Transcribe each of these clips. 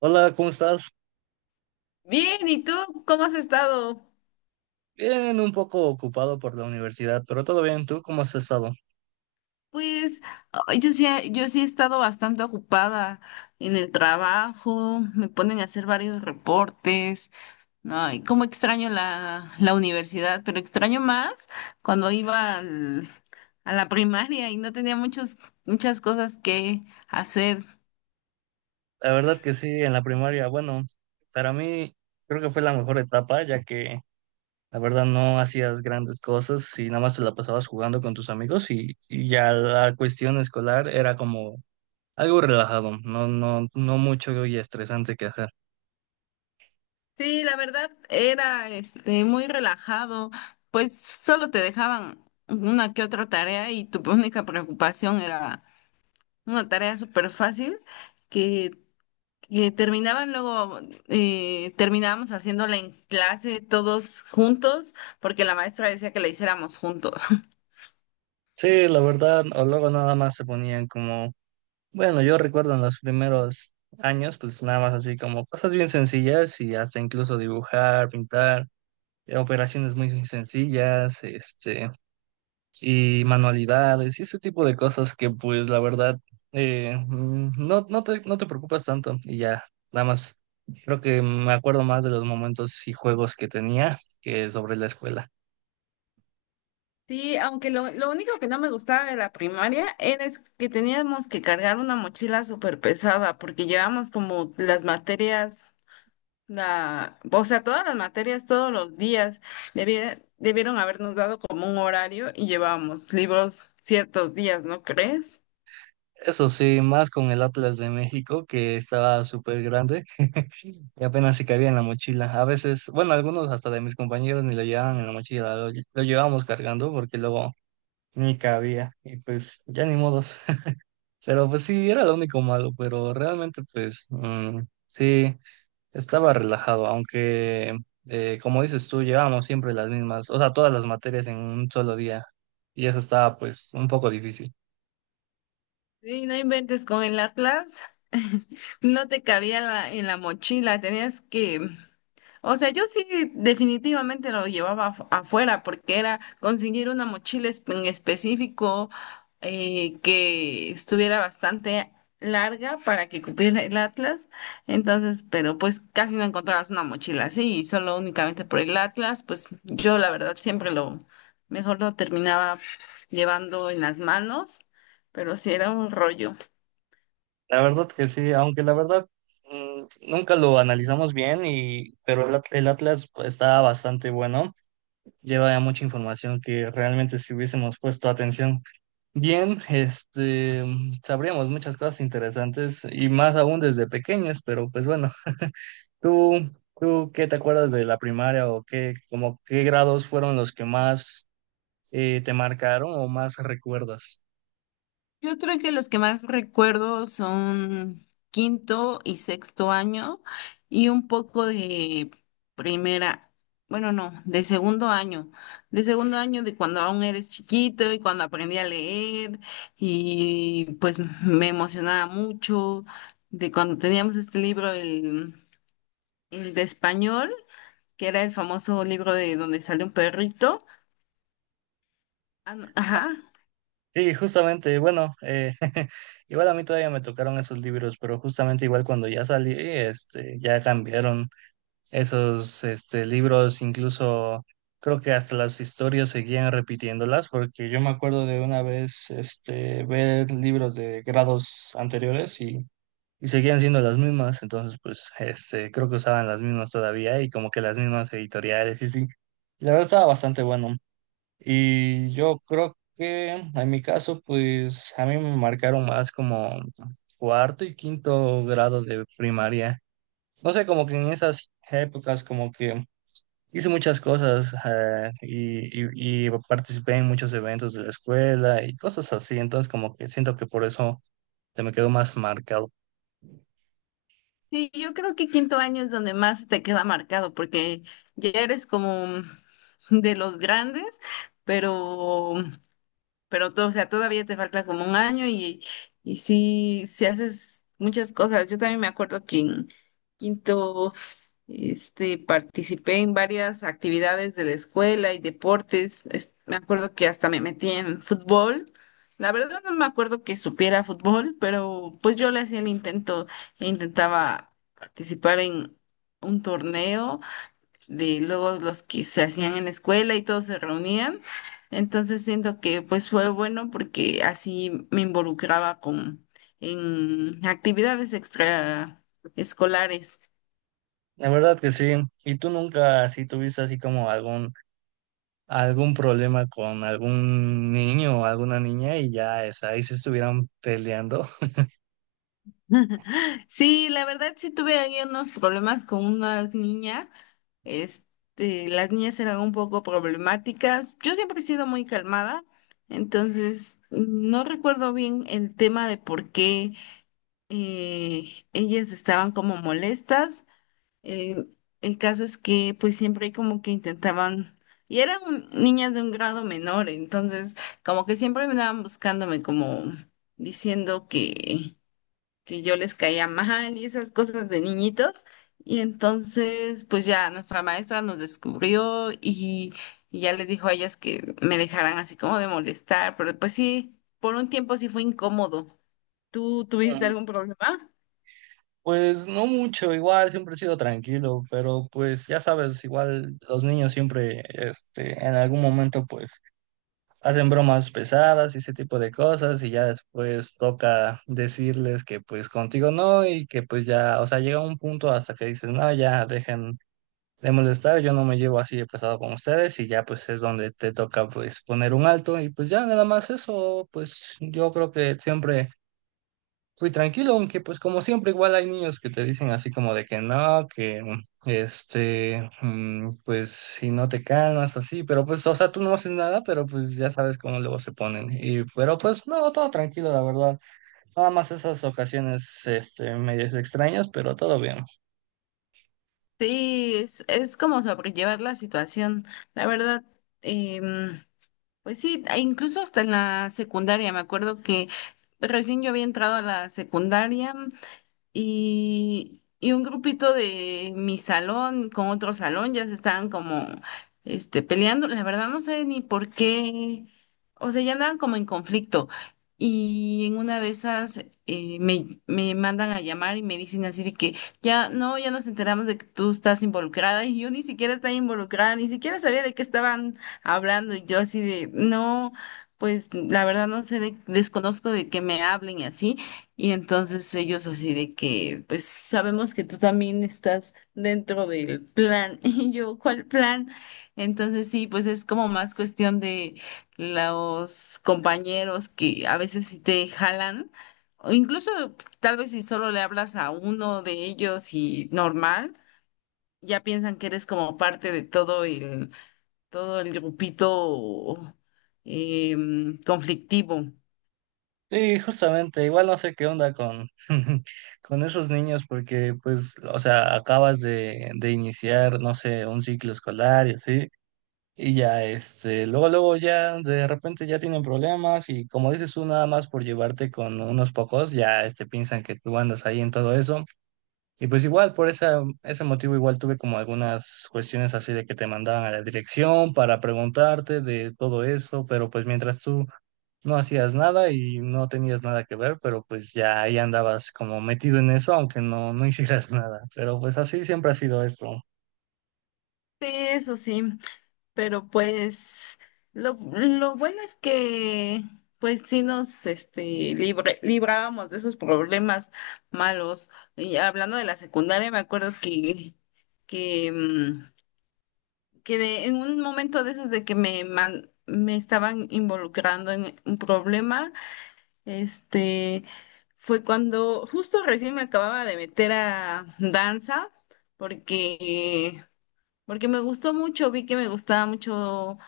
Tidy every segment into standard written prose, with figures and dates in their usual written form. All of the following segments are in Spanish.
Hola, ¿cómo estás? Bien, ¿y tú cómo has estado? Bien, un poco ocupado por la universidad, pero todo bien. ¿Tú cómo has estado? Pues ay, yo sí, yo sí he estado bastante ocupada en el trabajo, me ponen a hacer varios reportes. Ay, cómo extraño la universidad, pero extraño más cuando a la primaria y no tenía muchas cosas que hacer. La verdad que sí, en la primaria, bueno, para mí creo que fue la mejor etapa, ya que la verdad no hacías grandes cosas y nada más te la pasabas jugando con tus amigos y ya la cuestión escolar era como algo relajado, no, no, no mucho y estresante que hacer. Sí, la verdad, era muy relajado, pues solo te dejaban una que otra tarea y tu única preocupación era una tarea súper fácil que, que terminaban luego, terminábamos haciéndola en clase todos juntos porque la maestra decía que la hiciéramos juntos. Sí, la verdad, o luego nada más se ponían como bueno, yo recuerdo en los primeros años, pues nada más así como cosas bien sencillas y hasta incluso dibujar, pintar, operaciones muy sencillas, y manualidades y ese tipo de cosas que pues la verdad no, no te preocupas tanto y ya, nada más creo que me acuerdo más de los momentos y juegos que tenía que sobre la escuela. Sí, aunque lo único que no me gustaba de la primaria era es que teníamos que cargar una mochila súper pesada porque llevamos como las materias, o sea, todas las materias todos los días. Debieron habernos dado como un horario y llevábamos libros ciertos días, ¿no crees? Eso sí, más con el Atlas de México que estaba súper grande. Y apenas se cabía en la mochila. A veces, bueno, algunos hasta de mis compañeros ni lo llevaban en la mochila, lo llevábamos cargando porque luego ni cabía. Y pues ya ni modos. Pero pues sí, era lo único malo, pero realmente pues mm, sí, estaba relajado, aunque como dices tú, llevábamos siempre las mismas, o sea, todas las materias en un solo día. Y eso estaba pues un poco difícil. Sí, no inventes con el Atlas. No te cabía en la mochila, tenías que, o sea, yo sí definitivamente lo llevaba afuera, porque era conseguir una mochila en específico que estuviera bastante larga para que cupiera el Atlas. Entonces, pero pues casi no encontrabas una mochila así y solo únicamente por el Atlas, pues yo la verdad siempre lo mejor lo terminaba llevando en las manos, pero sí era un rollo. La verdad que sí, aunque la verdad mm, nunca lo analizamos bien, pero el Atlas está bastante bueno, lleva ya mucha información que realmente si hubiésemos puesto atención bien, sabríamos muchas cosas interesantes y más aún desde pequeños, pero pues bueno, ¿tú, ¿tú qué te acuerdas de la primaria o qué, como qué grados fueron los que más te marcaron o más recuerdas? Yo creo que los que más recuerdo son quinto y sexto año y un poco de primera, bueno, no, de segundo año, de segundo año de cuando aún eres chiquito y cuando aprendí a leer y pues me emocionaba mucho de cuando teníamos este libro, el de español, que era el famoso libro de donde sale un perrito. Ah, no, ajá. Sí, justamente, bueno, igual a mí todavía me tocaron esos libros, pero justamente igual cuando ya salí, ya cambiaron esos, libros, incluso creo que hasta las historias seguían repitiéndolas, porque yo me acuerdo de una vez, ver libros de grados anteriores y seguían siendo las mismas, entonces, pues, creo que usaban las mismas todavía y como que las mismas editoriales y sí. La verdad estaba bastante bueno, y yo creo que en mi caso, pues a mí me marcaron más como cuarto y quinto grado de primaria. No sé, como que en esas épocas como que hice muchas cosas y participé en muchos eventos de la escuela y cosas así. Entonces como que siento que por eso se me quedó más marcado. Sí, yo creo que quinto año es donde más te queda marcado, porque ya eres como de los grandes, pero, pero todo, o sea, todavía te falta como un año y sí, sí haces muchas cosas. Yo también me acuerdo que en quinto. Participé en varias actividades de la escuela y deportes. Me acuerdo que hasta me metí en fútbol. La verdad no me acuerdo que supiera fútbol, pero pues yo le hacía el intento e intentaba participar en un torneo de luego los que se hacían en la escuela y todos se reunían. Entonces siento que pues fue bueno porque así me involucraba con en actividades extraescolares. La verdad que sí. ¿Y tú nunca así tuviste así como algún problema con algún niño o alguna niña y ya es ahí se estuvieran peleando? Sí, la verdad sí tuve ahí unos problemas con una niña. Este, las niñas eran un poco problemáticas. Yo siempre he sido muy calmada, entonces no recuerdo bien el tema de por qué eh, ellas estaban como molestas. El caso es que pues siempre como que intentaban, y eran niñas de un grado menor, entonces como que siempre me andaban buscándome como diciendo que yo les caía mal y esas cosas de niñitos. Y entonces, pues ya nuestra maestra nos descubrió y ya les dijo a ellas que me dejaran así como de molestar, pero pues sí, por un tiempo sí fue incómodo. ¿Tú tuviste Mm. algún problema? Pues no mucho, igual siempre he sido tranquilo, pero pues ya sabes, igual los niños siempre en algún momento pues hacen bromas pesadas y ese tipo de cosas y ya después toca decirles que pues contigo no y que pues ya, o sea, llega un punto hasta que dices, "No, ya dejen de molestar, yo no me llevo así de pesado con ustedes y ya pues es donde te toca pues poner un alto y pues ya nada más eso, pues yo creo que siempre fui tranquilo, aunque pues como siempre igual hay niños que te dicen así como de que no, que pues si no te calmas así, pero pues o sea tú no haces nada, pero pues ya sabes cómo luego se ponen y pero pues no, todo tranquilo la verdad, nada más esas ocasiones medias extrañas, pero todo bien. Sí, es como sobrellevar la situación. La verdad, em, pues sí, e incluso hasta en la secundaria, me acuerdo que recién yo había entrado a la secundaria. Y un grupito de mi salón con otro salón ya se estaban como peleando. La verdad no sé ni por qué. O sea, ya andaban como en conflicto. Y en una de esas me mandan a llamar y me dicen así de que ya no, ya nos enteramos de que tú estás involucrada y yo ni siquiera estaba involucrada, ni siquiera sabía de qué estaban hablando. Y yo así de, no, pues la verdad no sé, desconozco de que me hablen y así. Y entonces ellos así de que, pues sabemos que tú también estás dentro del plan. Y yo, ¿cuál plan? Entonces sí, pues es como más cuestión de los compañeros que a veces sí te jalan. O incluso tal vez si solo le hablas a uno de ellos y normal, ya piensan que eres como parte de todo el grupito conflictivo. Sí, justamente, igual no sé qué onda con, con esos niños porque pues, o sea, de iniciar, no sé, un ciclo escolar y así, y ya, luego ya de repente ya tienen problemas y como dices tú, nada más por llevarte con unos pocos, ya, piensan que tú andas ahí en todo eso, y pues igual, ese motivo igual tuve como algunas cuestiones así de que te mandaban a la dirección para preguntarte de todo eso, pero pues mientras tú no hacías nada y no tenías nada que ver, pero pues ya ahí andabas como metido en eso, aunque no, no hicieras nada. Pero pues así siempre ha sido esto. Sí, eso sí. Pero pues lo bueno es que pues sí nos librábamos de esos problemas malos. Y hablando de la secundaria, me acuerdo que, mm, que en un momento de esos de que me estaban involucrando en un problema, este, fue cuando justo recién me acababa de meter a danza, porque porque me gustó mucho, vi que me gustaba mucho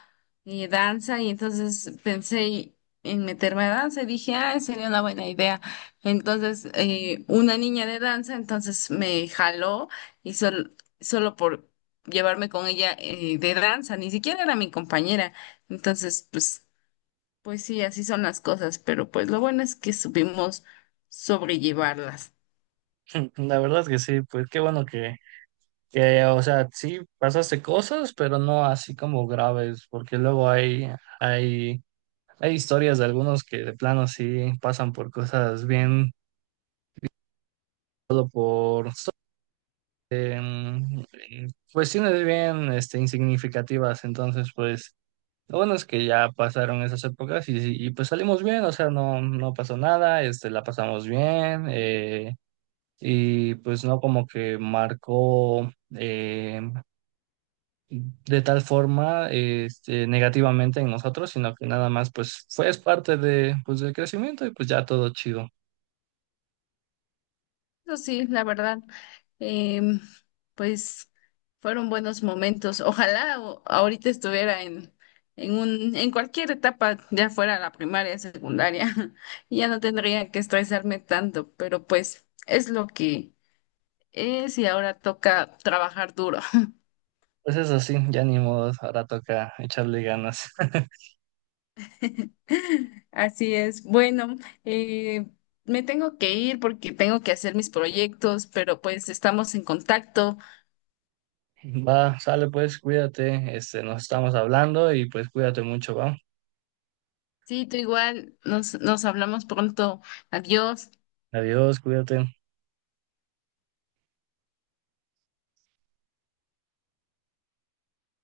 danza y entonces pensé en meterme a danza y dije, ah, sería una buena idea. Entonces, una niña de danza, entonces me jaló y solo por llevarme con ella de danza, ni siquiera era mi compañera. Entonces, pues sí, así son las cosas, pero pues lo bueno es que supimos sobrellevarlas. La verdad es que sí, pues qué bueno que, o sea, sí pasaste cosas, pero no así como graves, porque luego hay, hay historias de algunos que de plano sí pasan por cosas bien, solo por em, cuestiones bien, insignificativas. Entonces, pues lo bueno es que ya pasaron esas épocas y pues salimos bien, o sea, no, no pasó nada, la pasamos bien, y pues no como que marcó eh, de tal forma negativamente en nosotros, sino que nada más pues fue es parte de, pues, del crecimiento y pues ya todo chido. Eso sí, la verdad, em, pues fueron buenos momentos. Ojalá ahorita estuviera en cualquier etapa, ya fuera la primaria, secundaria, y ya no tendría que estresarme tanto, pero pues es lo que es y ahora toca trabajar duro. Pues eso sí, ya ni modo, ahora toca echarle ganas. Así es. Bueno, eh, me tengo que ir porque tengo que hacer mis proyectos, pero pues estamos en contacto. Va, sale pues, cuídate, nos estamos hablando y pues cuídate mucho, va. Sí, tú igual. Nos hablamos pronto. Adiós. Adiós, cuídate.